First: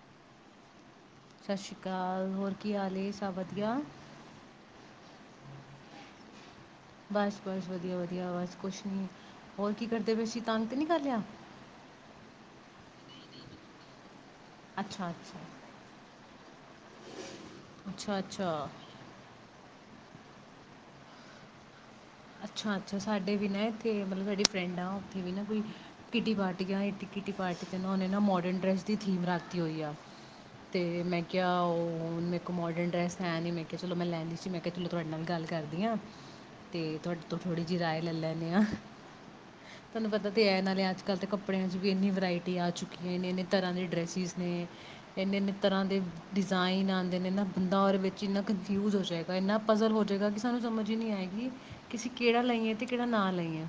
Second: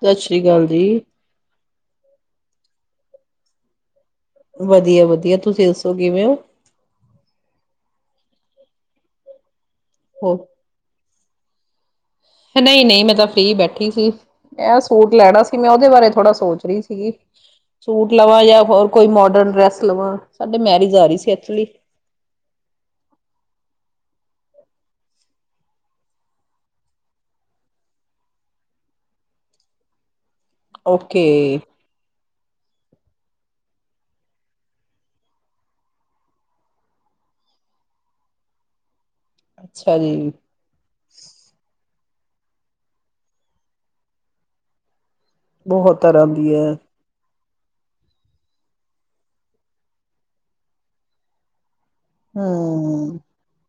ਸਤਿ ਸ੍ਰੀ ਅਕਾਲ ਜੀ ਸਤਿ ਸ੍ਰੀ ਅਕਾਲ ਹੋਰ ਕੀ ਹਾਲ ਸਭ ਵਧੀਆ ਵਧੀਆ ਵਧੀਆ ਤੁਸੀਂ ਦੱਸੋ ਕਿਵੇਂ ਹੋ ਬਸ ਬਸ ਵਧੀਆ ਵਧੀਆ ਔਰ ਕੁਛ ਨੀ ਹੋਰ ਕੀ ਕਰਦੇ ਪੈ ਹੋ ਅਸੀਂ ਤੰਗ ਨਹੀਂ ਕਰ ਲਿਆ ਨਹੀਂ ਨਹੀਂ ਮੈਂ ਤਾਂ ਫ੍ਰਰੀ ਬੈਠੀ ਸੀ। ਐ ਅੱਛਾ ਸੂਟ ਅੱਛਾ ਲੈਣਾ ਸੀ। ਮੈਂ ਉਹਦੇ ਬਾਰੇ ਥੋੜਾ ਸੋਚ ਰਹੀ ਸੀਗੀ ਸੂਟ ਅੱਛਾ ਲਵਾਂ ਅੱਛਾ ਜਾਂ ਹੋਰ ਕੋਈ ਮੋਡਰਨ ਡਰੈਸ ਲਵਾਂ ਸਾਡੇ ਮੈਰਿਜ ਆ ਰਹੀ ਸੀ। ਐਕਚੁਲੀ ਅੱਛਾ, ਅੱਛਾ ਸਾਡੇ ਵੀ ਨਾ ਇੱਥੇ ਮਤਲਬ ਸਾਡੇ ਫਰੈਂਡ ਆ ਉੱਥੇ ਵੀ ਨਾ ਕੋਈ ਕਿਟੀ ਪਾਰਟੀਆਂ ਇੱ ਕਿੱਟੀ ਪਾਰਟੀ ਕਰ ਨਾ ਉਹਨੇ ਨਾ ਮੋਡਰਨ ਡਰੈਸ ਦੀ ਥੀਮ ਰੱਖਦੀ ਹੋਈ ਆ ਤੇ ਮੈਂ ਓਕੇ ਕਿਹਾ ਉਹ ਮੇ ਕੋ ਮੋਡਰਨ ਡਰੈਸ ਹੈ ਨੀ ਮੈਂ ਕਿਹਾ ਚਲੋ ਮੈਂ ਲੈਂਦੀ ਸੀ ਮੈਂ ਕਿਹਾ ਚਲੋ ਤੁਹਾਡੇ ਨਾਲ ਵੀ ਗੱਲ ਕਰਦੀ ਹਾਂ ਅਤੇ ਤੁਹਾਡੇ ਤੋਂ ਥੋੜ੍ਹੀ ਜਿਹੀ ਰਾਏ ਲੈ ਲੈਂਦੇ ਹਾਂ। ਅੱਛਾ ਤੁਹਾਨੂੰ ਪਤਾ ਜੀ ਤੇ ਐ ਨਾਲਿ ਅ ਅੱਜ ਕੱਲ੍ਹ ਤਾਂ ਕੱਪੜਿਆਂ 'ਚ ਵੀ ਇੰਨੀ ਵਰਾਇਟੀ ਆ ਚੁੱਕੀ ਹੈ ਇੰਨੇ ਇੰਨੇ ਤਰ੍ਹਾਂ ਦੇ ਡਰੈਸਿਸ ਨੇ ਇੰਨੇ ਇੰਨੇ ਤਰ੍ਹਾਂ ਦੇ ਬਹੁਤ ਦੀ ਹੈ ਡਿਜ਼ਾਇਨ ਆਉਂਦੇ ਨੇ ਨਾ ਬੰਦਾ ਉਹਦੇ ਵਿੱਚ ਇੰਨਾ ਕਨਫਿਊਜ਼ ਹੋ ਜਾਵੇਗਾ ਇੰਨਾ ਪਜ਼ਲ ਹੋ ਜਾਵੇਗਾ ਕਿ ਸਾਨੂੰ ਸਮਝ ਹੀ ਨਹੀਂ ਆਏਗੀ ਕਿ ਅਸੀਂ ਕਿਹੜਾ ਲਈਏ ਤੇ ਕਿਹੜਾ ਹਮ ਨਾ ਲਈਏ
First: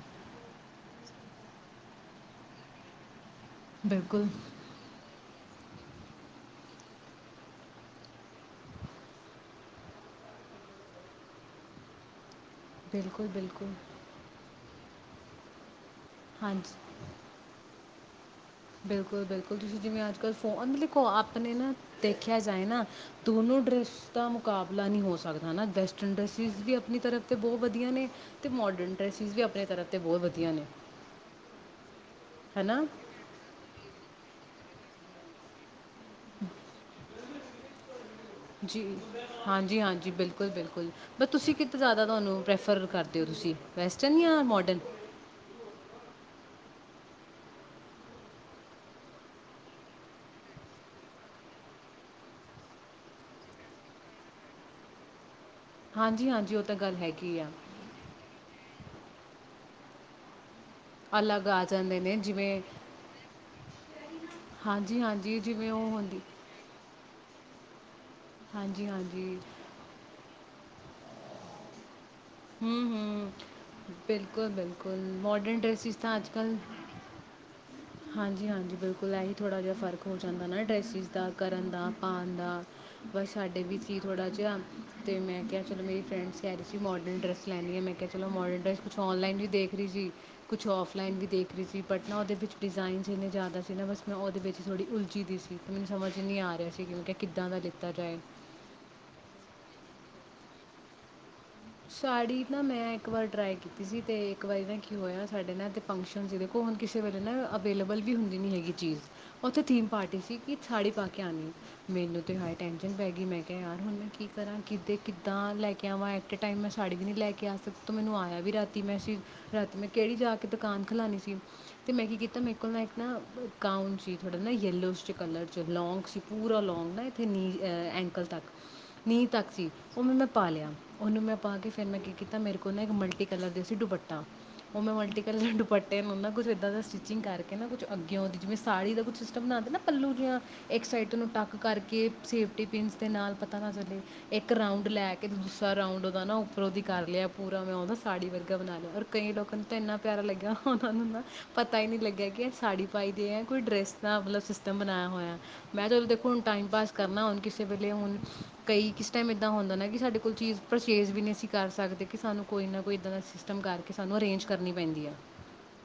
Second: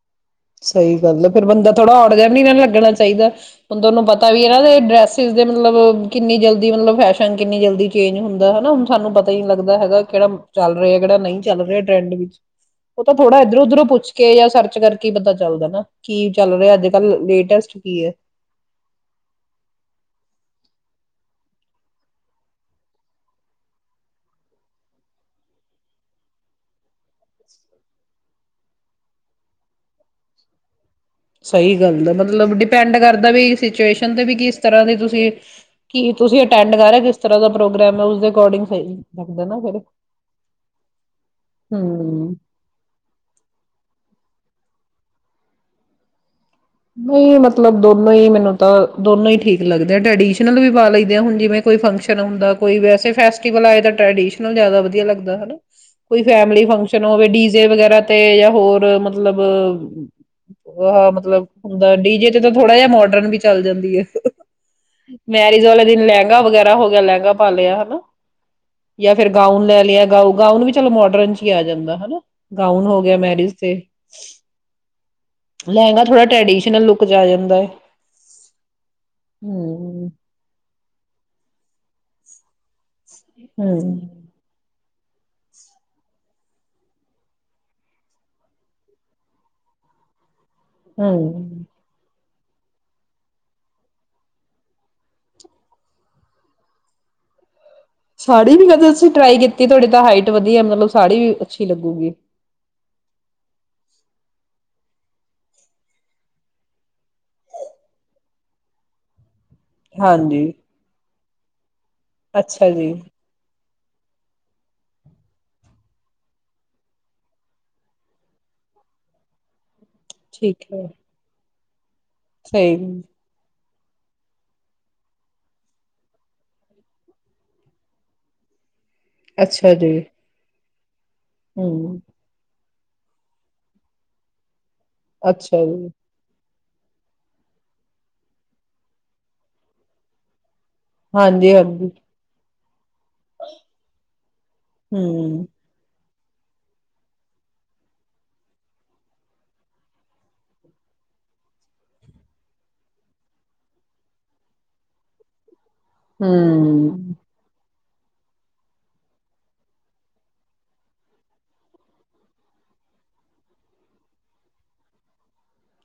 ਸਹੀ ਗੱਲ ਆ ਫੇਰ ਬੰਦਾ ਥੋੜ੍ਹਾ ਔਡ ਜਿਹਾ ਵੀ ਨ ਨਹੀਂ ਇਹਨਾ ਲੱਗਣਾ ਚਾਹੀਦਾ ਹੁਣ ਤੁਹਾਨੂੰ ਬਿਲਕੁਲ ਪਤਾ ਵੀ ਇਹਨਾਂ ਦੇ ਡਰੈਸਿਸ ਮਤਲਬ ਕਿੰਨੀ ਜਲਦੀ ਮਤਲਬ ਫੈਸ਼ਨ ਕਿੰਨੀ ਜਲਦੀ ਚੇਂਜ ਹੁੰਦਾ ਹਨਾ ਹੁਣ ਸਾਨੂੰ ਪਤਾ ਨੀ ਲੱਗਦਾ ਹੈਗਾ ਕਿਹੜਾ ਚੱਲ ਰਿਹਾ ਕਿਹੜਾ ਨਹੀਂ ਚੱਲ ਰਿਹਾ ਟਰੈਂਡ ਵਿੱਚ ਉਹ ਤਾਂ ਬਿਲਕੁਲ ਥੋੜਾ ਇਧਰੋਂ ਬਿਲਕੁਲ ਉੱਧਰ ਪੁੱਛ ਕੇ ਜਾਂ ਸਰਚ ਕਰਕੇ ਬੰਦਾ ਚੱਲਦਾ ਨਾ ਕੀ ਚੱਲ ਰਿਹਾ, ਹਾਂਜੀ ਅੱਜ ਕੱਲ ਲੇਟੈਸਟ ਕੀਏ ਬਿਲਕੁਲ, ਬਿਲਕੁਲ ਤੁਸੀਂ ਜਿਵੇਂ ਅੱਜ ਕੱਲ੍ਹ ਫੋ ਲਖੋ ਆਪਣੇ ਨਾ ਦੇਖਿਆ ਜਾਏ ਨਾ ਦੋਨੋਂ ਡਰੈਸ ਦਾ ਮੁਕਾਬਲਾ ਨਹੀਂ ਹੋ ਸਕਦਾ ਹੈ ਨਾ ਵੈਸਟਰਨ ਡਰੈਸਿਸ ਵੀ ਆਪਣੀ ਤਰਫ 'ਤੇ ਬਹੁਤ ਵਧੀਆ ਨੇ ਅਤੇ ਮੋਡਰਨ ਡਰੈਸਿਸ ਵੀ ਆਪਣੇ ਤਰਫ 'ਤੇ ਬਹੁਤ ਵਧੀਆ ਨੇ ਸਹੀ ਗੱਲ ਆ ਮਤਲਬ ਹੈ ਨਾ ਡਿਪੈਂਡ ਕਰਦਾ ਵੀ ਸਿਚੁਏਸ਼ਨ ਚੁੰਦੇ ਵੀ ਕਿਸ ਤਰ੍ਹਾਂ ਦੇ ਤੁਸੀਂ ਕੀ ਤੁਸੀਂ ਅਟੈਂਡ ਕਰਹੇ ਇਸ ਤਰ੍ਹਾਂ ਦਾ ਪ੍ਰੋਗਰਾਮ ਹੈ ਉਸਦੇ ਅਕੋਰਡਿੰਗ ਜੀ, ਸਹੀ ਲੱਗਦਾ ਨਾ ਹਾਂਜੀ ਫਿਰ ਹਾਂਜੀ ਬਿਲਕੁਲ ਬਿਲਕੁਲ ਬ ਤੁਸੀਂ ਕਿੱਤੇ ਜ਼ਿਆਦਾ ਹਮ ਤੁਹਾਨੂੰ ਪ੍ਰੈਫਰ ਕਰਦੇ ਹੋ ਤੁਸੀਂ ਵੈਸਟਰਨ ਜਾਂ ਮੋਡਰਨ ਨਹੀਂ, ਮਤਲਬ ਦੋਨੋ ਹੀ ਮੈਨੂੰ ਤਾਂ ਦੋਨੋ ਹੀ ਠੀਕ ਲੱਗਦੇ ਟਰਡੀਸ਼ਨਲ ਵੀ ਪਾ ਲਦੇ ਹ ਜਿਵੇ ਕੋਈ ਫੰਕਸ਼ਨ ਹੁੰਦਾ ਕੋਈ ਵੈਸਸ ਟਲਦਾ ਵਧੀਆ ਲੱਗਦਾ ਕੋਈ ਹਾਂਜੀ ਹਾਂਜੀ ਉਹ ਫੈਮਲੀ ਤਾਂ ਗੱਲ ਫੰਕਸ਼ਨ ਹੋਵੇ ਹੈਗੀ ਆ ਡੀਜੇ ਵਗੈਰਾ ਤੇ ਜਾਂ ਹੋਰ ਮਤਲਬ ਉਹ ਮਤਲਬ ਅਲੱਗ ਆ ਜਾਂਦੇ ਨੇ ਡੀ ਜੇ ਤੇ ਜਿਵੇਂ ਥੋੜਾ ਜਿਹਾ ਮੋਡਰਨ ਚਲਦਾ ਜਾਂਦੀ ਹੈ। ਹਾਂਜੀ ਹਾਂਜੀ ਮੈਰਿਜ ਜਿਵੇਂ ਵਾਲੇ ਉਹ ਦਿਨ ਹੁੰਦੀ ਲਹਿੰਗਾ ਵਗੈਰਾ ਹੋ ਲਹਿੰਗਾ ਪਾ ਲਿਆ ਹਨਾ? ਹਾਂਜੀ ਜਾਂ ਹਾਂਜੀ ਫੇਿਰ ਗਾਊਨ ਲੈ ਲਿਆ ਗਾਊ ਗਾਊਨ ਵੀ ਚਲੋ ਮੋਡਰਨ ਚ ਹੀ ਆ ਜਾਂਦਾ ਹਨਾ? ਹੂੰ ਗਾਊਨ ਹੋ ਗਿਆ ਹੂੰ ਮੈਰਿਜ ਤੇ ਬਿਲਕੁਲ-ਬਿਲਕੁਲ ਮੋਡਰਨ ਡ੍ਰਸੀਿਸ ਤਾਂ ਅੱਜ ਕੱਲ੍ਹ ਟ੍ਰੈਡੀਸ਼ਨਲ ਲੁੱਕ ਚ ਆ ਜਾਂਦਾ। ਹੈ ਹਾਂਜੀ ਹਾਂਜੀ ਬਿਲਕੁਲ ਇਹੀ ਥੋੜ੍ਹਾ ਜਿਹਾ ਹਮ। ਫਰਕ ਹੋ ਜਾਂਦਾ ਨਾ ਡਰੈਸਿਸ ਦਾ ਕਰਨ ਦਾ, ਪਾਣ ਦਾ ਬਸ ਸਾਡੇ ਵੀ ਸੀ ਥੋੜ੍ਹਾ ਜਿਹਾ ਤੇ ਮੈਂ ਕਿਹਾ ਚਲੋ ਮੇਰੀ ਫਰੈਂਡਸ ਕਹਿ ਰਹੀ ਸੀ ਮੋਡਰਨ ਡਰੈੱਸ ਲੈਣੀ ਆ ਮੈਂ ਕਿਹਾ ਚਲੋ ਮੋਡਰਨ ਡਰੈੱਸ ਕੁਛ ਔਨਲਾਈਨ ਵੀ ਦੇਖ ਰਹੀ ਸੀ। ਕੁਛ ਔਫਲਾਈਨ ਵੀ ਦੇਖ ਰਹੀ ਹੂੰ-ਹੂੰ। ਸੀ ਪਟਨਾ ਉਹਦੇ ਵਿੱ ਡਿਜ਼ਾਇਨਸ ਇੰਨੇ ਜ਼ਿਆਦਾ ਸੀ ਨਾ ਬਸ ਮੈਂ ਉਹਦੇ ਵਿੱਚ ਥੋੜ੍ਹੀ ਉਲਝੀ ਦੀ ਸੀ ਤੇ ਮੈਨੂੰ ਸਮਝ ਨਹੀਂ ਆ ਰਿਹਾ ਸੀ ਕਿ ਮੈਂ ਕਿਹਾ ਕਿੱਦਾਂ ਦਾ ਲਿ ਸਾੜੀ ਨੀ ਕਦੇੋਂ ਤੁਸੀਂ ਟਰਾਈ ਕੀ ਤੀ। ਕਿ ਤੁਹਾਡੀੇ ਤਾਂ ਹਾਈਟ ਵਧੀਆ ਮਤਲਬ ਸਾੜੀ ਅੱਛੀ ਲੱਗੂਗੀ। ਸਾੜੀ ਨਾ ਮੈਂ ਇੱਕ ਵਾਰ ਟਰਾਈ ਕੀਤੀ ਸੀ ਤੇ ਇੱਕ ਵਾਰੀ ਨਾ ਕੀ ਹੋਇਆ ਸਾਡੇ ਨਾ ਫੰਕਸ਼ਨ ਸੀ। ਦੇਖੋ ਹੁਣ ਕਿਸੇ ਵੇਲੇ ਨਾ ਅਵੇਲੇਬਲ ਵੀ ਹੁੰਦੀ ਨੀ ਹੈਗੀ ਚੀਜ਼। ਉੱਥੇ ਥੀਮ ਪਾਰਟੀ ਸੀ ਹਾਂਜੀ ਕਿ ਸੜੀ ਪਾ ਕੇ ਆਾਨੀ। ਮੈਨੂੰ ਤਾਂ ਹਾਏ ਅੱਛਾ ਜੀ। ਟੈਂਨਸ਼ਨ ਪੈ ਗਈ ਮੈਂ ਕਿਹਾ ਯਾਰ ਹੁਣ ਮੈਂ ਕੀ ਕਰਾਂ ਕਿੱਦੇ ਕਿੱਦਾਂ ਲੈ ਕੇ ਆਵਾਂ ਐ। ਏਟ ਏ ਟਾਈਮ ਮੈਂ ਸਾੜੀ ਵੀ ਨਹੀਂ ਲੈ ਕੇ ਆ ਸਕ ਤੇ ਮੈਨੂੰ ਆਇਆ ਵੀ ਰਾਤੀ ਮੈਂ ਰਾਤੀ ਮੈਸੇਜ, ਰਾਤ ਮੈਂ ਕਿਹੜੀ ਜਾ ਕੇ ਠੀਕ ਦੁਕਾਨ ਹੈ ਖਿਲਾਨੀ ਸੀ। ਅਤੇ ਮੈਂ ਕੀ ਕੀਤਾ ਮੇਰੇ ਕੋਲ ਇੱਕ ਸਹੀ ਨਾ ਬ ਕਾਊਂਨ ਸੀ ਥੋੜ੍ਹਾ ਨਾ ਯੈਲੋ 'ਚ ਕਰ 'ਚ, ਲੋਂਂਗ ਸੀ ਪੂਰਾ ਲਾਂਗ ਨਾ ਇਥ ਨੀ ਐਂਕਲ ਤੱਕ ਨੀਂਹ ਤੱਕ ਸੀ ਅੱਛਾ ਜੀ ਉਹਨੂੰ ਮੈਂ ਪਾ ਲਿਆ। ਉਹਨੂੰ ਮੈਂ ਪਾ ਕੇ ਫਿਰ ਮੈਂ ਹੂੰ ਕੀ ਕੀਤਾ ਮੇਰੇ ਕੋਲ ਓਹ ਨਾ ਇੱਕ ਮਲਟੀ ਕਲਰ ਦੀ ਸੀ ਦੁਪੱਟਾ ਉਹ ਮੇ ਮਲਟੀ ਕਲਰ ਦੇ ਅੱਛਾ ਜੀ ਦੁਪੱਟੇ ਨੂੰ ਨਾ ਕੁਛ ਇੱਦਾ ਸਟਿਚਿੰਗ ਕਰਕੇ ਨਾ ਕੁਛ ਅੱਗੇਓ ਦੀ ਜਿਵੇਂ ਸਾੜੀ ਦਾ ਕੁਛ ਸਿਸਟਮ ਬਣਾਉਂਦੇ ਨਾ ਪੱਲੂ ਜਿਹਾ ਇੱਕ ਸਾਈਡ ਨੂੰ ਟੱਕ ਹਾਂਜੀ-ਹਾਂਜੀ ਕਰਕੇ ਸੇਫ ਪਿੰਸ ਦੇ ਨਾਲ ਪਤਾ ਨਾ ਚੱਲੇ ਇੱਕ ਰਾਊਂਡ ਲੈ ਕੇ ਦੁ ਰਾਊਂਡ ਉਹਦਾ ਨਾ ਉੱਪਰ ਉਹਦੀ ਕਰ ਲਿਆ ਪੂਰਾ ਮੈਂ ਉਹਦਾ ਸਾੜੀ ਵਰਗਾ ਬਣਾ ਲਿਆ ਔਰ ਕਈ ਲੋਕਾਂ ਨੂੰ ਤਾਂ ਇੰਨਾ ਪਿਆਰਾ ਲੱਗਿਆ ਉਹਨਾਂ ਨੂੰ ਨਾ ਪਤਾ ਹੀ ਨਹੀਂ ਲੱਗਿਆ ਕਿ ਸਾੜੀ ਪਾਈ ਦੇ ਆ ਕੋਈ ਡਰੈਸ ਦਾ ਮਤਲਬ ਸਿਸਟਮ ਬਣਾਇਆ ਹੋਇਆ ਮੈਂ ਚਲੋ ਦੇਖੋ ਹੁਣ ਟਾਈਮ ਪਾਸ ਹੂੰ-ਹੂੰ। ਕਰਨਾ ਹੁਣ ਕਿਸੇ ਵੇਲੇ ਹੁਣ ਕਈ ਕਿਸ ਟਾਈਮ ਏਦਾਂ ਹੁੰਦਾ ਨਾ ਕਿ ਸਾਡੇ ਕੋਈ ਚੀਜ਼ ਪਰਚੇਜ਼ ਵੀ ਨਹੀਂ ਅਸੀਂ ਕਰ ਸਕਦੇ ਕਿ ਸਾਨੂੰ ਕੋਈ ਨਾ ਕੋਈ ਇੱਦਾਂ ਦਾ ਸਿਸਟਮ ਕਰਕੇ ਸਾਨੂੰ ਅਰੇਂਜ ਕਰਨੀ ਪੈਂਦੀ ਆ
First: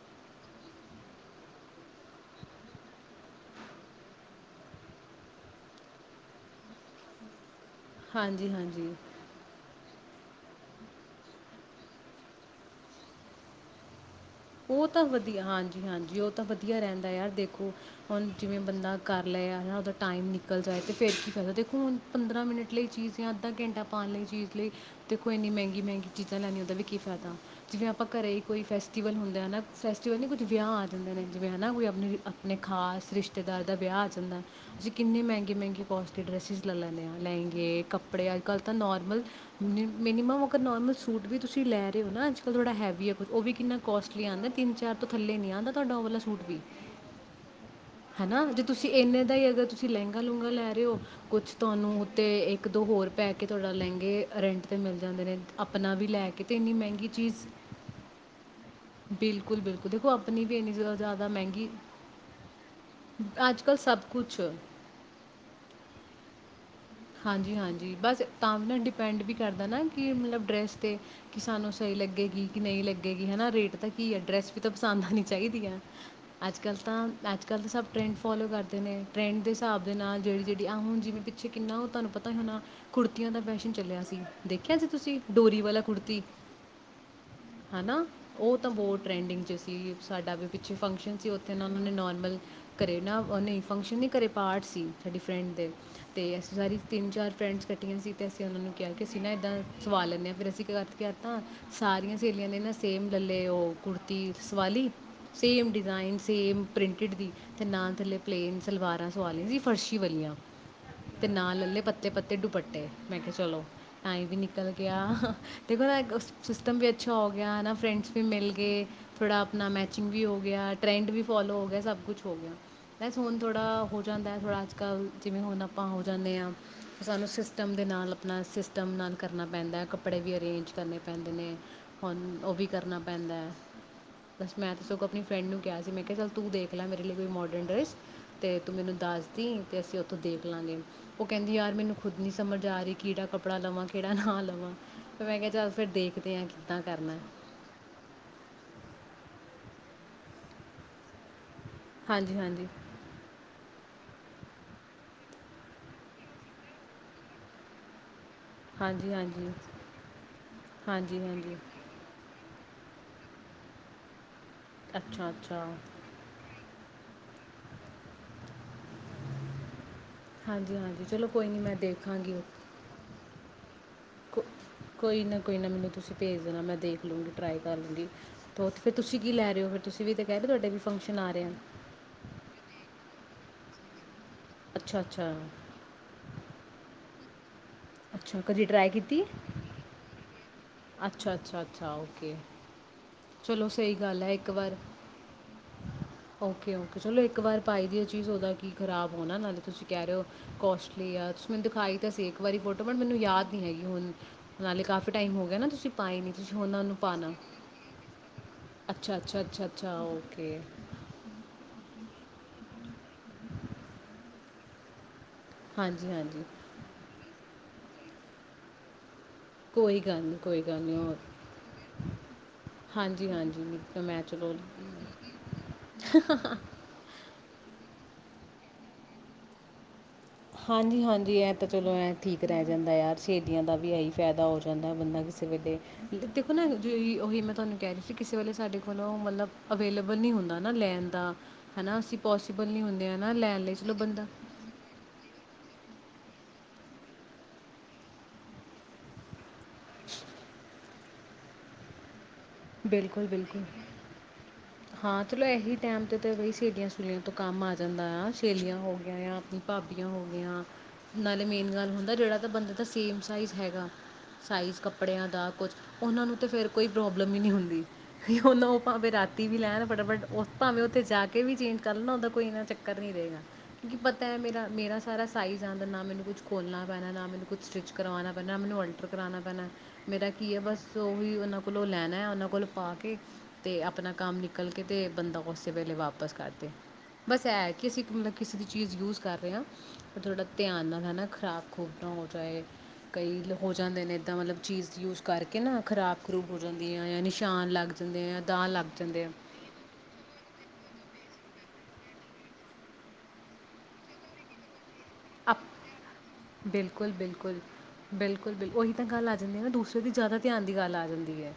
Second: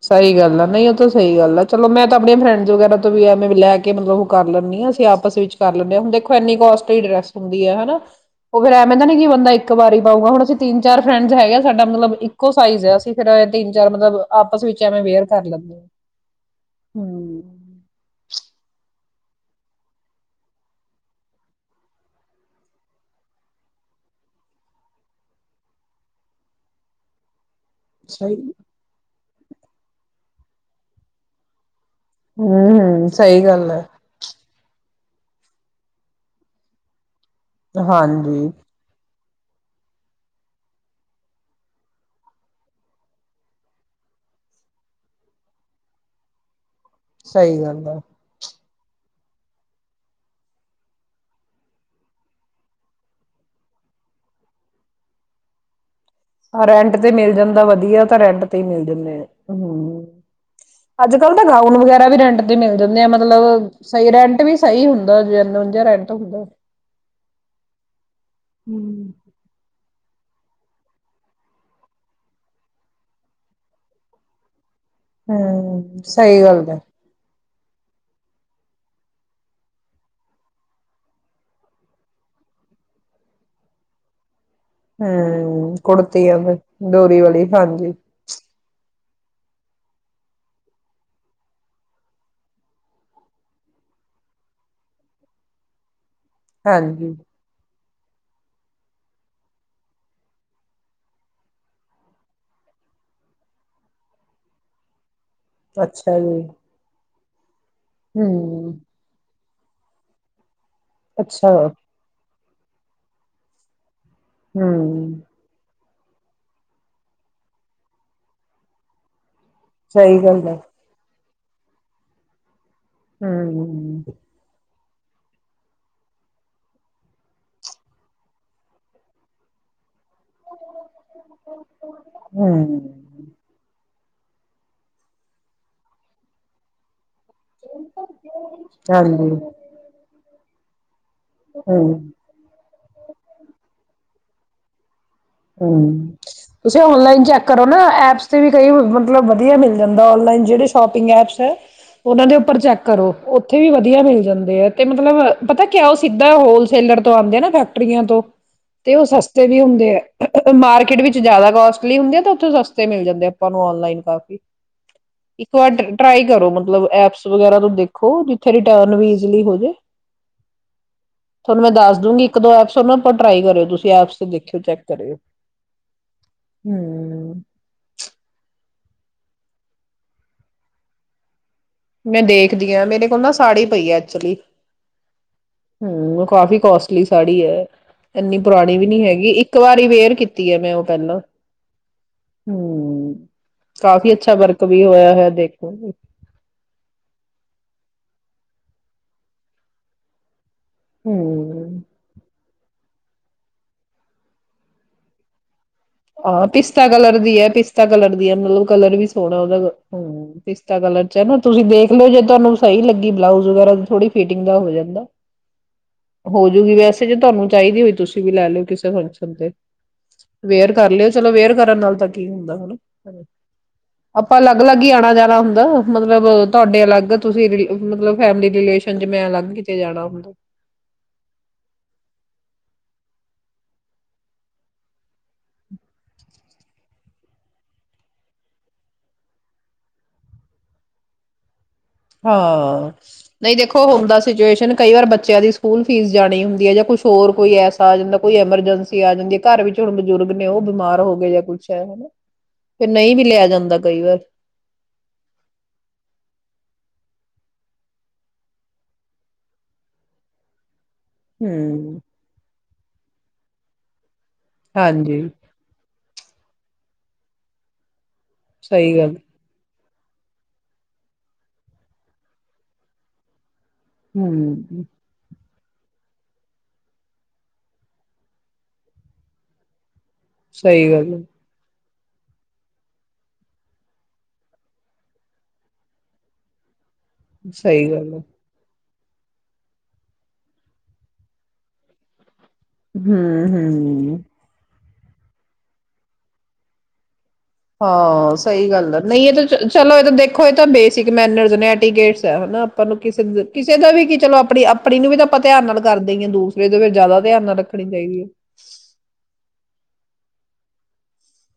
ਸਹੀ ਗੱਲ ਆ ਨਹੀਂ ਉਹ ਤਾਂ ਸਹੀ ਗੱਲ ਆ ਚਲੋ ਮੈਂ ਤਾਂ ਆਪਣੀਆਂ ਫਰੈਂਡਸ ਵਗੈਰਾ ਤੋਂ ਵੀ ਐਵੇ ਵੀ ਲੈ ਕੇ ਮਤਲਬ ਉਹ ਕਰ ਲੈਂਦੀ ਆਾ ਅਸੀਂ ਆਪਸ ਵਿੱਚ ਕਰ ਲੈਂਦੇ ਹਾਂ ਹੁਣ ਦੇਖੋ ਐੰਨੀ ਕੋਸਟਲੀ ਡਰੈਸ ਹਦੀ ਹਨਾ ਹਾਂਜੀ ਉਹ ਫੇਰ ਐ ਹਾਂਜੀ ਤਾਨੀ ਕਿ ਬੰਦਾ ਇੱਕ ਵਾਰੀ ਪਾਊਗਾ ਹੁਣ ਅਸੀਂ ਤਿੰਨ ਚਾਰ ਫਰੈਂਡਸ ਹੈਗੇ ਸਾਡਾ ਮਤਲਬ ਇੱਕੋ ਸਾਈਜ਼ ਆ ਅਸੀਂ ਫਰ ਤਿੰਨ ਚਾਰ ਮਤਲਬ ਆਪਸ ਵਿੱਚ ਉਹ ਐਵੇਂ ਤਾਂ ਵੇਅਰ ਵਧੀਆ ਕਰ ਲੈਂਦੇ ਹਾਂਜੀ ਹਾਂ ਹਾਂਜੀ ਉਹ ਤਾਂ ਵਧੀਆ ਰਹਿੰਦਾ ਯਾਰ ਦੇਖੋ ਹਮ ਹੁਣ ਜਿਵੇਂ ਬੰਦਾ ਕਰ ਲੈ ਉਹਦਾ ਟਾਈਮ ਨਿਕਲ ਜਾਏ ਤੇ ਫਿਰ ਕੀ ਫਾਇਦਾ ਦੇਖੋ ਹੁਣ ਪੰਦਰਾਂ ਮਿੰਟ ਲਈ ਚੀਜ਼ ਜਾਂ ਅੱਧਾ ਘੰਟਾ ਪਾਉਣ ਲਈ ਚੀਜ਼ ਲਈ ਦੇਖੋ ਇੰਨੀ ਮਹਿੰਗੀ ਮਹਿੰਗੀ ਚੀਜ਼ਾਂ ਲੈਣੀਆਂ ਉਹਦਾ ਵੀ ਕੀ ਫਾਇਦਾ ਜਿਵੇਂ ਆਪਾਂ ਘਰ ਸਹੀ ਹੀ ਕੋਈ ਫੈਸਟੀਵਲ ਹੁੰਦਾ ਹਨਾ ਫੈਸਟੀਵਲ ਨੀ ਕੁੱਝ ਵਿਆਹ ਆ ਜਾਂਦੇ ਨੇ ਜਿਵੇਂ ਹਨਾ ਕੋਈ ਆਪ ਆਪਣੇ ਹਮ ਹਮ ਖਾਸ ਸਹੀ ਰਿਸ਼ਤੇਦਾਰ ਗੱਲ ਦਾ ਹੈ ਵਿਆਹ ਆ ਜਾਂਦਾ ਅਸੀਂ ਕਿੰਨੇ ਮਹਿੰਗੇ ਮਹਿੰਗੇ ਕੋਸਟਲੀ ਡਰੈਸਿਿਸ ਲੈ ਲੈਂਦੇ ਹਾਂ ਲਹਿੰਗੇ ਕੱਪੜੇ ਅੱਜ ਹਾਂਜੀ ਕੱਲ੍ਹ ਤਾਂ ਨੋਰਮਲ ਮਿਨੀਮਮ ਅਗਰ ਨੋਰਮਲ ਸੂ ਵੀ ਤੁਸੀਂ ਲੈ ਰਹੇ ਹੋ ਨਾ ਅੱਜ ਕ੍ਹ ਥੋੜ੍ਹਾ ਹੈਵੀ ਆ ਕੁਛ ਉਹ ਵੀ ਕਿੰਨਾ ਕੋਸਟ ਆਉਂਦਾ ਤਿੰਨ, ਚਾਰ ਤੋਂ ਥੱਲੇ ਨੀ ਆਂਦਾ ਤੁਹਾਡਾ ਉਹ ਵਾਲਾ ਸੂਟ ਵੀ ਸਹੀ ਗੱਲ ਹੈ ਹਨਾ ਜੇ ਤੁਸੀਂ ਇੰਨੇ ਦਾ ਹੀ ਅਗਰ ਤੁਸੀਂ ਲਹਿੰਗਾ ਲੂੰਗਾ ਲੈ ਰਹੇ, ਹੋ ਕੁਛ ਤੁਹਾਨੂੰ ਉੱਤੇ ਇੱਕ ਦੋ ਹੋਰ ਪੈ ਕੇ ਤੁਹਾਡਾ ਲਹਿੰਗੇ ਰੈਂਟ 'ਤੇ ਮਿਲ ਜਾਂਦੇ ਨੇ ਆਪਣਾ ਵੀ ਲੈ ਕੇ ਤੇ ਇੰਨੀ ਰੈਂਟ ਮਹਿੰਗੀ ਤੇ ਮਿਲ ਚੀਜ਼ ਜਾਂਦਾ ਵਧੀਆ ਤਾਂ ਰੈਂਟ ਤੇ ਮਿਲ ਬਿਲਕੁਲ ਬਿਲਕੁਲ ਦੇਖੋ ਆਪਣੀ ਵੀ ਇੰਨੀ ਜ਼ਿਆਦਾ ਅੱਜ ਜ਼ਿਆਦਾ ਕਲ ਤਾਂ ਮਹਿੰਗੀ ਗਾਊਨ ਵਗੈਰਾ ਵੀ ਰੈਂਟ ਤੇ ਮਿਲ ਜਾਂਦੇ ਆ ਮਤਲਬ, ਅੱਜ-ਕੱਲ੍ਹ ਸਭ ਸਹੀ ਕੁਛ ਰੈਂਟ ਵੀ ਸਹੀ ਹੁੰਦਾਨਵੰਜਾ ਰੈਂਟ ਹੁੰਦਾ ਹਾਂਜੀ ਹਾਂਜੀ ਬਸ ਤਾਂ ਵੀ ਨਾ ਹੂੰ। ਡਿਪੈਂਡ ਵੀ ਕਰਦਾ ਨਾ ਕੀ ਮਤਲਬ ਡਰੈਸ 'ਤੇ ਕਿ ਸਾਨੂੰ ਸਹੀ ਲੱਗੇਗੀ ਕਿ ਨਹੀਂ ਲੱਗੇਗੀ ਹੈ‌ਨਾਰੇਟ ਤਾਂ ਕੀ ਹੈ ਡਰੈਸ ਪਸੰਦ ਹੋਣੀ ਚਾਹੀਦੀਆਂ ਹੂੰ ਸਹੀ ਅੱਜ ਗੱਲ ਕੱਲ ਹੈ ਤਾਂ ਅ ਅੱਜੱਲ ਤਾਂ ਸਭ ਟਰੈਂਡ ਫੋਲੋ ਕਰਦੇ ਨੇ ਟਰੈਂਡ ਦੇ ਹਿਸਾਬ ਦੇ ਨਾਲ ਜਿਹੜੀ ਜਿਹੜੀ ਆ ਹੁਣ ਜਿਵੇਂ ਪਿੱਛੇ ਕਿੰਨਾ ਉਹ ਤੁਹਾਨੂੰ ਪਤਾ ਹੀ ਹੋਣਾ ਕੁੜਤੀਆਂ ਦਾ ਫੈਸ਼ਨ ਚੱਲਿਆ ਸੀ ਦੇਖਿਆ ਸੀ ਤੁਸੀਂ? ਡੋਰੀ ਹਮ ਵਾਲਾ ਕੁੜਤੀ। ਕੁੜਤੀਆਂ ਤੇ ਡੋਰੀ ਵਾਲੀ ਹਾਂਜੀ ਟਰੈਂਡਿੰਗ 'ਚ ਸੀ ਸਾਡਾ ਵੀ ਪਿੱਛੇ ਫੰਕਸ਼ਨ ਸੀ ਉੱਥੇ ਨਾ ਉਹਨਾਂ ਨੇ ਨੋਰਮਲ ਕਰੇ ਨਾ ਉਹ ਨਹੀਂ ਫੰਕਸ਼ਨ ਨਹੀਂ ਘਰੇ ਪਾਰਟ ਸੀ ਸਾਡੀ ਫਰੈਂਡ ਦੇ ਤੇਸੀ ਸਾਰੀ ਤਿੰਨ ਹਾਂਜੀ ਚਾਰ ਫਰੈਂਡਸ ਸੀ ਤੇ ਅਸੀਂ ਉਹਨਾਂ ਨੂੰ ਕਿਹਾ ਕਿ ਅਸੀਂ ਨਾ ਇਏਦਾਂ ਸਵਾ ਲੈਂਦੇ ਹਾਂ ਫਿਰ ਅਸੀਂ ਕਰਕੇ ਤਾਂ ਸਾਰੀਆਂ ਸਹੇਲੀਆਂ ਨੇ ਨਾ ਸੇਮ ਲੈ ਲੇ ਉਹ ਕੁੜਤੀ ਸਵਾ ਲਈ ਸੇਮ ਡਿਜ਼ਾਇਨ ਅੱਛਾ ਜੀ ਸੇਮ ਪ੍ਰਿੰਟਡ ਦੀ ਤੇ ਨਾ ਥੱਲੇ ਪਲੇਨ ਹੂੰ ਸਲਵਾਰਾਂ ਸਆਲੀਆਂ ਸੀ ਫਰਸ਼ੀ ਵਲੀਆਂ ਤੇ ਅੱਛਾ ਨਾਲ ਲੇ ਪੱਤੇ ਪੱ ਅਤੇ ਦੁਪੱਟੇ ਮੈਂ ਕਿਹਾ ਚਲੋ ਏ ਵੀ ਨਿਕਲ ਗਿਆ ਹੂੰ। ਦੇਖੋ ਨਾ ਸਿਸਟਮ ਵੀ ਅੱਛਾ ਹੋ ਗਿਆ, ਨਾ ਫਰੈਂਡਸ ਵੀ ਮਿਲ ਗਏ ਥੋੜ੍ਹਾ, ਆਪਣਾ ਮੈਚਿੰਗ ਸਹੀ ਵੀ ਹੋ ਗੱਲ ਹੈ ਗਿਆ, ਟਰੈਂਡ ਵੀ ਫੋਲੋ ਹੋ ਗਿਆ, ਸਭ ਕੁਛ ਹੋ ਗਿਆ ਬਸ ਹੁਣ, ਥੋੜਾ ਹੋ ਹੂੰ ਜਾਂਦਾ ਥੋੜਾ ਕੱਲ, ਜਿਵੇਂ ਹੁਣ [unintelligible] ਆਪਾਂ ਹੋ ਜਾਂਦੇ ਹਾਂ, ਸਾਨੂੰ ਸਿਸਟਮ ਦੇ ਨਾਲ ਆਪਣਾ ਸਿਸਟਮ ਨਾਲ ਕਰਨਾ ਪੈਂਦਾ ਕੱਪ ਕੱਪੜੇ ਵੀ ਅਰੇਂਜ ਕਰਨੇ ਪੈਂਦੇ ਨੇ, ਹੁਣ ਉਹ ਵੀ ਹੂੰ। ਕਰਨਾ ਪੈਂਦਾ ਬਸ, ਮੈਂ ਤਾਂ ਸਗੋਂ ਆਪਣੀ ਫਰੈਂਡ ਨੂੰ ਕਿਹਾ ਸੀ ਮੈਂ ਕਿਹਾ ਚੱਲ ਤੂੰ ਦੇਖ ਲੈ ਮੇ ਲਈ ਕੋਈ ਮੋਡਰਨ ਡਰੈੱਸ, ਤੇ ਤੂੰ ਮੈਨੂੰ ਹਾਂਜੀ ਦੱਸਦੀ ਤੇ ਅਸੀਂ ਉੱਥੋਂ ਦੇ ਪਲੈਨਿੰਗ ਉਹ ਕਹਿੰਦੀ ਯਾਰ, ਮੈਨੂੰ ਹੂੰ। ਖੁਦ ਨਹੀਂ ਸਮਝ ਆ ਰਹੀ ਕਿਹੜਾ ਕੱਪੜਾ ਲਵਾਂ ਕਿਹੜਾ ਨਾਂ ਲਵਾਂ ਫਿਰ ਮੈਂ ਕਿਹਾ ਚੱਲ ਹਮ, ਫਿਰ ਦੇਖਦੇ ਹਾਂ ਕਿੱਦਾਂ ਤੁਸੀਂ ਕਰਨਾ ਔਨਲਾਈਨ ਚੈੱਕ ਕਰੋ ਨਾ ਐਪਸ ਤੇ ਵੀ ਕਈ ਮਤਲਬ ਵਧੀਆ ਮਿਲ ਜਾਂਦਾ ਔਨਲਾਈਨ, ਜਿਹੜੇ ਸ਼ੋਪਿੰਗ ਐਪਸ ਅ ਉਹਨਾਂ ਦੇ ਹਾਂਜੀ ਉੱਪਰ ਹਾਂਜੀ ਚੈੱਕ ਕਰੋ, ਉਥੇ ਇਥੇ ਵੀ ਵਧੀਆ ਮਿਲ ਜਾਂਦੇ ਆ ਤੇ ਮਤਲਬ ਪਤਾ ਕਿਆ, ਉਹ ਸਿੱਧਾ ਹੋਲਸੇਲਰ ਤੋਂ ਆਉਂਦੇ ਆ ਨਾ ਫੈਕਟਰੀਆਂ ਤੋਂ ਤੇ, ਉਹ ਹਾਂਜੀ ਸਸਤੇ ਹਾਂਜੀ ਵੀ ਹੁੰਦੇ ਹੈ ਮਾਰਕੀਟ ਹਾਂਜੀ ਵਿੱਚ ਜ਼ਿਆਦਾ ਹਾਂਜੀ ਕੋਸਟਲੀ ਹੁੰਦੀ ਤਾਂ, ਉੱਥੇ ਸਸਤੇ ਮਿਲ ਜਾਂਦੇ ਆ, ਆਪਾਂ ਨੂੰ ਔਨਲਾਈਨ ਕਾਫੀ ਅੱਛਾ ਇੱਕ ਅੱਛਾ ਵਾਰ ਟਰਾਈ ਕਰੋ, ਮਤਲਬ ਐਪਸ ਵਗੈਰਾ ਤੋਂ ਦੇਖੋ, ਜ ਥੇ ਰਿਟਰਨ ਵੀ ਇਜੀਲੀ ਹੋ ਜੇ, ਹਾਂਜੀ ਹਾਂਜੀ ਚਲੋ ਕੋਈ ਨਹੀਂ ਤੁਹਾਨੂੰ ਮੈਂ ਦੱਸ ਦੂਗੀ ਦੇਖਾਂਗੀ ਇੱਕ, ਉਹ। ਦੋ ਐਪਸ, ਓਨ੍ਹਾਂ ਉੱਪਰ ਟਰਾਈ ਕਰਿਓ, ਤੁਸੀਂ ਐਪਸ ਕੋ- ਦੇਖਿਓ ਚੈੱਕ ਕਰਿਓ ਕੋਈ ਨਾ ਕੋਈ ਨਾ ਮੈਨੂੰ ਤੁਸੀਂ ਭੇਜ ਦੇਣਾ, ਮੈਂ ਦੇਖ ਲੂਗੀ, ਹਮ ਟਰਾਈ ਕਰ ਲੂੰਗੀ ਫਿਰ ਤੁਸੀਂ ਕੀ ਲੈ ਰਹੇ ਹੋ, ਫਿਰ ਤੁਸੀਂ ਵੀ ਤਾਂ ਕਿਹਾ, ਤੁਹਾਡੇ ਵੀ ਫੰਕਸ਼ਨ ਆ ਰਿਹਾ ਮੈਂ ਦੇਖਦੀ ਆ, ਮੇਰੇ ਕੋਲ ਨਾ ਸਾੜੀ ਪਈ ਆ, ਐਕਚੁਲੀ ਅੱਛਾ ਅੱਛਾ ਹਮ, ਉਹ ਕਾਫੀ ਕੋਸਟਲੀ ਸ ਸਾੜੀ ਆ ਇੰਨੀ ਅੱਛਾ ਕਦੀ ਪੁਰਾਣੀ ਵੀ ਟਰਾਈ ਨੀ ਕੀਤੀ ਹੈ? ਹੈਗੀ, ਇੱਕ ਵਾਰ ਵੇਅਰ ਕੀਤੀ ਹੈ, ਮੈਂ ਉਹ ਪਹਿਲਾਂ ਅੱਛਾ ਅੱਛਾ ਅੱਛਾ ਓਕੇ ਹਮ, ਚਲੋ ਸਹੀ ਕਾਫੀ ਗੱਲ ਹੈ ਅੱਛਾ ਇੱਕ ਵਰਕ ਵਾਰ ਵੀ ਹੋਇਆ ਹੋਇਆ ਦੇਖੋ ਓਕੇ ਓਕੇ, ਚਲੋ ਇੱਕ ਵਾਰ ਪਾਈ ਦੀ ਉਹ ਚੀਜ਼, ਉਹਦਾ ਕੀ ਖ਼ਰਾਬ ਹੋਣਾ ਨਾਲੇ ਤੁਸੀਂ ਕਹਿ ਰਹੇ ਹੋ ਕੋਸਟਲੀ ਆ, ਤੁਸੀਂ ਮੈਨੂੰ ਹੂੰ ਦਿਖਾਈ ਤਾਂ ਸੀ ਇ ਵਾਰੀ ਫੋਟੋ, ਬਟ, ਮੈਨੂੰ ਯਾਦ ਨੀ ਹੈਗੀ ਹੁਣ, ਨਾਲੇ ਕਾਫ਼ੀ ਟਾਈਮ ਹੋ ਰਹਿਣਾ ਤੁਸ ਹਾਂ ਪਿਸਤਾ ਕਲਰ ਦੀ ਹੈ ਪਿਸਤਾ ਕਲਰ ਦੀ ਹੈ ਮਤਲਬ ਕਲਰ ਵੀ ਅੱਛਾ ਸੋਹਣਾ ਅੱਛਾ ਉਹਦਾ ਅੱਛਾ ਅੱਛਾ ਹਮ ਓਕੇ ਪਿਸਤਾ ਕਲਰ ਚ ਹੈ ਨਾ ਤੁਸੀਂ ਦੇਖ ਲਿਓ ਜ ਤੁਹਾਨੂੰ ਸਹੀ ਲੱਗੀ ਬਲਾਊਜ਼ ਵਗੈਰਾ ਥੋੜੀ ਫਿਟਿੰਗ ਦਾ ਹੋ ਜਾਂਦਾ ਹਾਂਜੀ ਹਾਂਜੀ ਹੋਜੂਗੀ ਵੈਸੇ ਜੇ ਤੁਹਾਨੂੰ ਚਾਹੀਦੀ ਹੋਈ ਤੁਸੀਂ ਵੀ ਲੈ ਲਿਓ ਕਿਸੇ ਹਣ ਕੋਈ ਗੱਲ ਨਹੀਂੀ ਕੋਈ ਗੱਲ ਕਰ ਨਹੀਂ ਲਿਓ ਉਹ ਚਲੋ ਅੇਅਰ ਕਰਨ ਨਾਲ ਤਾਂ ਕੀ ਹੁੰਦਾ ਹਨਾ ਹਾਂਜੀ ਹਾਂਜੀ ਨਹੀਂ ਤਾਂ ਮੈਂ ਆਪਾਂ ਚਲੋ ਅਲੱਗ ਅਲੱਗ ਹੀ ਆਉਣਾ ਜਾਣਾ ਹੁੰਦਾ ਮਤਲਬ ਤੁਹਾਡੇ ਅਲੱਗ ਤੁਸੀਂ ਮਤਲਬ ਫੈਮਲੀ ਰਿਲੇਸ਼ਨ ਚ ਮੈਂ ਅਲੱਗ ਕਿਤੇ ਜਾਣਾ ਹੁੰਦਾ ਹਾਂਜੀ ਹਾਂਜੀ ਇਹ ਤਾਂ ਚਲੋ ਐ ਠੀਕ ਰਹਿ ਜਾਂਦਾ ਯਾਰ ਸ਼ਹੇਦੀਆਂ ਦਾ ਵੀ ਇਹੀ ਫਾਇਦਾ ਹੋ ਜਾਂਦਾ ਬੰਦਾ ਕਿਸੇ ਵੇਲੇ ਦੇਖੋ ਨਾ ਜ ਉਹੀ ਮੈਂ ਤੁਹਾਨੂੰ ਕਹਿ ਰਹੀ ਸੀ ਕਿਸੇ ਵੇਲੇ ਸਾਡੇ ਕੋਲੋਂ ਮਤਲਬ ਅਵੇਲੇਬਲ ਨਹੀਂ ਹੁੰਦਾ ਨਾ ਲੈਣ ਦਾ ਹੈ ਨਾ ਅਸੀਂ ਪੋਸੀਬਲ ਨਹੀਂ ਹਾਂ ਹੁੰਦੇ ਆ ਨਾ ਨਹੀਂ ਲੈਣ ਲਈ ਦੇਖੋ ਚਲੋ ਹੁੰਦਾ ਬੰਦਾ ਸਿਚੁਏਸ਼ਨ ਕਈ ਵਾਰ ਬੱਚਿਆਂ ਦੀ ਸਕੂਲ ਫੀਸ ਜਾਣੀ ਹੁੰਦੀ ਹੈ ਜਾਂ ਕੁਛ ਹੋਰ ਕੋਈ ਐਸਾ ਆ ਜਾਂਦਾ ਕੋਈ ਐਮਰਜੈਂਸੀ ਆ ਜਾਂਦੀ ਘਰ ਵਿੱਚ ਹੁਣ ਬਜ਼ੁਰਗ ਨੇ ਉਹ ਬਿਮਾਰ ਹੋ ਗਏ ਜਾਂ ਕੁਛ ਹੈ ਹਨਾ ਫਿਰ ਨਹੀਂ ਵੀ ਬਿਲਕੁਲ ਲਿਆ ਬਿਲਕੁਲ ਜਾਂਦਾ ਕਈ ਵਾਰ। ਹਾਂ ਚਲੋ ਇਹੀ ਟੈਮ ਤੇ ਤੇਹੀ ਸੀੀਆਂ ਚਲੀਆਂ ਤੋਂ ਕੰਮ ਆ ਜਾਂਦਾ ਆ ਸੇਲੀਆਂ ਹੋ ਗ ਆ ਆਪਣੀ ਭਾਬੀਆਂ ਹੋ ਗਈਆਂ ਨਾਲੇ ਮੇਨ ਗੱਲ ਹੂੰ ਹੁੰਦਾ ਜਿਹੜਾ ਤਾਂ ਬੰਦੇ ਤਾਂ ਸੇਮ ਸਾਈਜ਼ ਹੈਗਾ ਸਾਈਜ਼ ਹਾਂਜੀ ਕੱਪੜਿਆਂ ਦਾ ਕੁਝ ਉਹਨਾਂ ਨੂੰ ਫਿਰ ਕੋਈ ਪ੍ਰੋਬਲਮ ਲ ਹੀ ਨਹੀਂ ਹੁੰਦੀ ਵੀ ਉਹ ਨਾ ਉਹ ਸਹੀ ਭਾਵੇਂ ਗੱਲ ਰਾਤੀ ਵੀ ਲੈਣ ਫਟਾਫਟ ਭਾਵੇਂ ਉੱਥੇ ਜਾ ਕੇ ਵੀ ਚੇਂਜ ਕਰਨਾਉਦਾ ਕੋਈਨਾ ਚੱਕਰ ਨ ਨਹੀਂ ਰਹੇਗਾ ਕਿ ਪਤਾ ਹੈ ਮਰਾ ਹੂੰ। ਮਰਾ ਸਾਰਾ ਸਾਈਜ਼ ਆਉਂ ਨਾ ਮੈਨੂੰ ਕੁਛ ਖੋਲਣਾ ਪੈਣਾ ਨਾ ਮੈਨੂੰ ਕੁਛ ਸਟਿਚ ਕਰਵਾਉਣਾ ਪੈਣਾ ਨਾ ਮੈਨੂੰ ਅਲਟਰ ਕਰਵਾਉਣਾ ਪੈਣਾ ਮੇਰਾ ਕੀ ਹੈ ਬਸ ਸਹੀ ਗੱਲ ਉਹੀ ਉਹਨਾਂ ਕੋਲ ਲੈਣਾ ਹੈ ਉਹਨਾਂ ਕੋਲ ਪਾ ਕੇ ਤੇ ਆਪਣਾ ਕੰਮ ਨਿਕਲ ਕੇ ਤੇ ਬੰਦਾ ਉਸੇ ਵੇਲੇ ਵਾਪਸ ਕਰ ਦੇ ਬਸ ਇਹ ਕਿ ਸਹੀ ਅਸੀਂ ਗੱਲ ਮਤਲਬ ਕਿਸੇ ਦੀ ਚੀਜ਼ ਯੂਜ਼ ਕਰ ਰਹੇ ਹਾਂ ਪਰ ਥੋੜ੍ਹਾ ਧਿਆਨ ਨਾਲ ਹੈ ਨਾ ਖ਼ਰਾਕ ਖੂਬ ਨਾਲ ਹੋ ਚਾਹੇ ਕਈ ਹੋ ਜਾਂਦੇ ਨੇ ਹੂੰ-ਹੂੰ। ਇੱਦਾਂ ਮਤਲਬ ਚੀਜ਼ ਯੂਜ ਕਰਕੇ ਨਾ ਖ਼ਰਾਬ ਖੂਬ ਪੂਰਦੀਆਂ ਯਾਨੀ ਹਾਂ ਸਹੀ ਗੱਲ ਆ ਨਹੀਂ ਇਹ ਤਾਂ ਚਲੋ ਇਹ ਤਾਂ ਦੇਖੋ ਇਹ ਤਾਂ ਬੇਸਿਕ ਮੈਨਰ ਨੇ ਹਨਾ ਆਪਾਂ ਨੂੰ ਕਿਸੇ ਕਿਸੇ ਦਾ ਵੀ ਕਿ ਚਲੋ ਆਪਣੀ ਆਪਣੀ ਨੂੰ ਵੀ ਆਪਾਂ ਧਿਆਨ ਨਾਲ ਕਰਦੇ ਹੀ ਆ ਦੂਸਰੇ ਦੇ ਫਰ ਬਿਲਕੁਲ ਜ਼ਿਆਦਾ ਧਿਆਨ ਨਾਲ ਬਿਲਕੁਲ ਰੱਖਣੀ ਚਾਹੀਦੀ ਹੈ ਅਤੇਦੀ ਜ਼ਿਆਦਾ ਧਿਆਨ ਦੀ ਗੱਲ ਆ ਜਾਂਦੀ ਹੈ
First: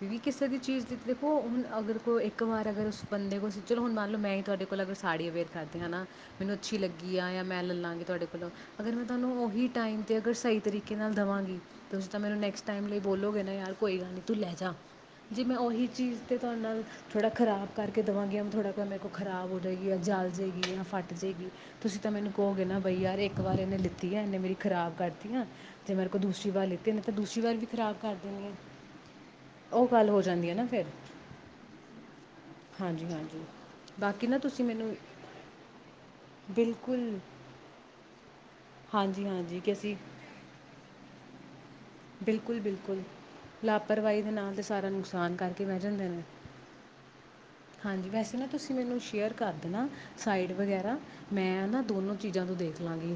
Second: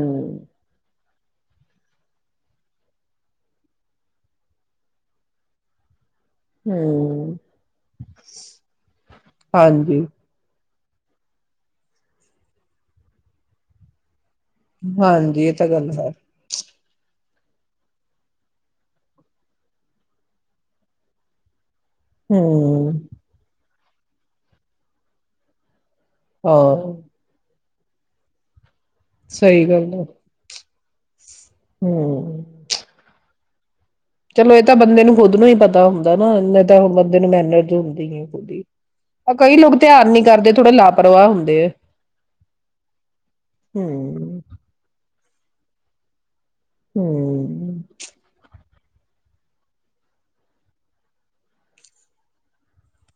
ਵੀ ਵੀ ਕਿਸੇ ਦੀ ਚੀਜ਼ ਦਿੱ ਦੇਖੋ ਹੁਣ ਅਗਰ ਕੋਈ ਇੱਕ ਵਾਰ ਅਗਰ ਉਸ ਬੰਦੇ ਕੋਲ ਚਲੋ ਹੁਣ ਮੰਨ ਲਓ ਮੈਂ ਹੀ ਤੁਹਾਡੇ ਕੋਲ ਅਗਰ ਸਾੜੀ ਅਵੇਅਰ ਕਰਦੇ ਹ ਹੈ ਨਾ ਮੈਨੂੰ ਅੱਛੀ ਲੱਗੀ ਆ ਹਮ ਜਾਂ ਮੈਂ ਲੈ ਲਾਂਗੇ ਤੁਹਾਡੇ ਕੋਲੋਂ ਅਗਰ ਮੈਂ ਤੁਹਾਨੂੰ ਉਹੀ ਟਾਈਮ ਹਾਂਜੀ ਤੇ ਅਗਰ ਸਹੀ ਤਰੀਕੇ ਕਿ ਨਾਲ ਦੇਵਾਂਗੀ ਤੁਸੀਂ ਤਾਂ ਮੈਨੂੰ ਨੈਕਸਟ ਟਾਈਮ ਲਈ ਬੋਲੋਗੇ ਨਾ ਯਾਰ ਕੋਈ ਗੱਲ ਨਹੀਂ ਤ ਲੈ ਜਾ ਜੇ ਹਾਂਜੀ ਇਹ ਮੈਂ ਤਾਂ ਉਹੀ ਗੱਲ ਹੈ ਚੀਜ਼ ਤਾਂਤੇ ਤੁਹਾਡੇ ਨਾਲ ਥੋੜ੍ਹਾ ਖ਼ਰਾਬ ਕਰਕੇ ਦੇਵਾਂਗੀ ਮ ਥੋੜ੍ਹਾ ਕੋ ਮੇਰੇ ਕੋਲ ਖਰਾਬ ਹੋ ਜਾਵੇਗੀ ਜਾਂ ਜਲ ਜਾਵੇਗੀ ਜਾਂ ਫੱਟ ਜਾਵੇਗੀ ਤੁਸੀਂ ਤਾਂ ਮੈਨੂੰ ਹੋ ਗਏ ਨਾ ਹਮ ਬਾਈ ਯਾਰ ਇੱਕ ਵਾਰ ਇਹਨੇਿੱ ਕੀਤੀਤੀਆਂ ਇਹਨੇ ਮਰੀ ਖਰਾਬ ਕਰਦੀਆਂ ਜੇ ਮੇਰੇ ਕੋ ਦੂਸਰੀ ਵਾਰ ਲੇਦੇ ਨੇ ਹਾਂ ਤਾਂ ਦਸਰੀ ਵਾਰ ਵੀ ਖ਼ਰਾਬ ਕਰ ਦਿੰਦੇ ਹ ਸਹੀ ਉਹ ਹੈ ਗੱਲ ਹੋ ਜਾਂਦੀ ਹੈ ਨਾ ਫੇਿਰ ਹਮ ਹਾਂਜੀ ਹਾਂਜੀ ਬਾਕੀ ਨਾ ਚਲੋ ਇਹ ਤੁਸੀਂ ਤਾਂ ਮੈਨੂੰ ਬੰਦੇ ਨੂੰ ਖੁਦ ਨੂੰ ਹੀ ਪਤਾ ਹੁੰਦਾ ਨਾ ਨਹੀਂ ਤਾਂ ਬਿਲਕੁਲ ਬੰਦੇ ਨੂੰ ਮਿਨਤ ਹੁੰਦੀ ਆ ਹਾਂਜੀ ਕਈ ਹਾਂਜੀ ਕਿ ਲੋਕ ਅਸੀਂ ਧਿਆਨ ਨੀ ਕਰਦੇ ਥੋੜਾ ਲਾਪਰਵਾਹ ਹੁੰਦੇ ਅਤੇ ਬਿਲਕੁਲ ਬਿਲਕੁਲ ਲਾਪਰਵਾਹੀ ਦੇ ਹਮ ਨਾਲ ਤੇ ਸਾਰਾ ਨੁਸ ਸਾਨ ਕਰਕੇ ਬਹਿ ਜਾਂਦੇ ਨੇ ਹਮ ਹਾਂਜੀ ਵੈਸੇ ਨਾ ਤੁਸੀਂ ਮੈਨੂੰ ਸ਼ੇਅਰ ਕਰ ਦੇਣਾ ਸਾਈਡ ਵਗੈਰਾ ਮੈਂ ਨਾ ਦੋਨੋ ਚੀਜ਼ਾਂ ਤੋਂ ਦੇਖ ਲਾਂਗੀ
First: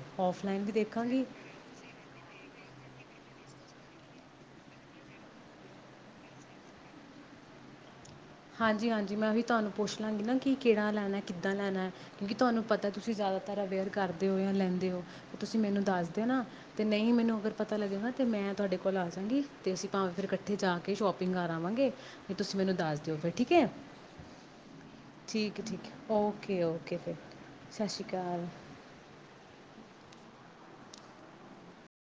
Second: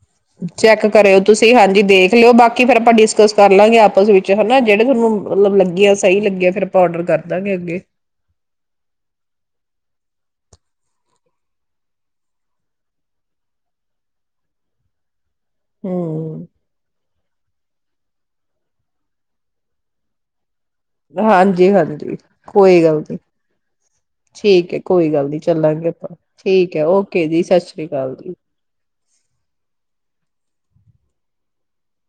ਚੈੱਕ ਕਰਿਓ ਤੁਸੀਂ ਹਾਂਜੀ ਦੇਖ ਲਿਓ ਬਾਕੀ ਫੇਰ ਤੁਹਾਡੀ ਕਸ ਕਰ ਲਾਂਗੇ ਆਪਸ ਵਿੱਚ ਹਨਾ ਜਿਹੜੇ ਤੁਹਾਨੂੰ ਮਤਲਬ ਲੱਗੀਆਂ ਸਹੀ ਲੱਗੀਆਂ ਫਿਰ ਆਪਾਂ ਡਰ ਕਰ ਦਾਂਗੇ ਅੱਗੇ ਹਾਂਜੀ ਹਾਂਜੀ ਮੈਂ ਉਹੀ ਤੁਹਾਨੂੰ ਪੁੱਛ ਲਾਂਗੀ ਨਾ ਕਿ ਕਿਹੜਾ ਲੈਣਾ ਕਿੱਦਾਂ ਲੈਣਾ ਹੈ ਕਿਉਂਕਿ ਤੁਹਾਨੂੰ ਪਤਾ ਤੁਸੀਂ ਜ਼ਿਆਦਾਤਰ ਅਵੇਅਰ ਕਰਦੇ ਹੋ ਜਾਂ ਲੈਂਦੇ ਹੋ ਤੁਸੀਂ ਮੈਨੂੰ ਦੱਸਦੇ ਨਾ ਹੂੰ ਤੇ ਨਹੀਂ ਮੈਨੂੰ ਅਗਰ ਪਤਾ ਲੱਗੇਗਾ ਅਤੇ ਮੈਂ ਤੁਹਾਡੇ ਕੋਲ ਆ ਜਾਵਾਂਗੀ ਅਤੇ ਅਸੀਂ ਭਾਵੇਂ ਫਿਰ ਇਕੱਠੇ ਇੱਥੇ ਜਾ ਕੇ ਸ਼ੋਪਿੰਗ ਕਰ ਹਾਂਜੀ ਆਵਾਂਗੇ ਹਾਂਜੀ ਜ ਤੁਸੀਂ ਮੈਨੂੰ ਕੋਈ ਗੱਲ ਦੱਸ ਦਿਓ ਫਿਰ ਠੀਕ ਹੈ ਠੀਕ ਹੈ ਕੋਈ ਗੱਲ ਨੀ ਠੀਕ ਹੈ ਠੀਕ ਚੱਲਾਂਗੇ ਹੈ ਆਪਾਂ ਓਕੇ ਠੀਕ ਹੈ ਫਿਰ ਓਕੇ ਜੀ ਸਤਿ ਸ੍ਰੀ ਅਕਾਲ ਜੀ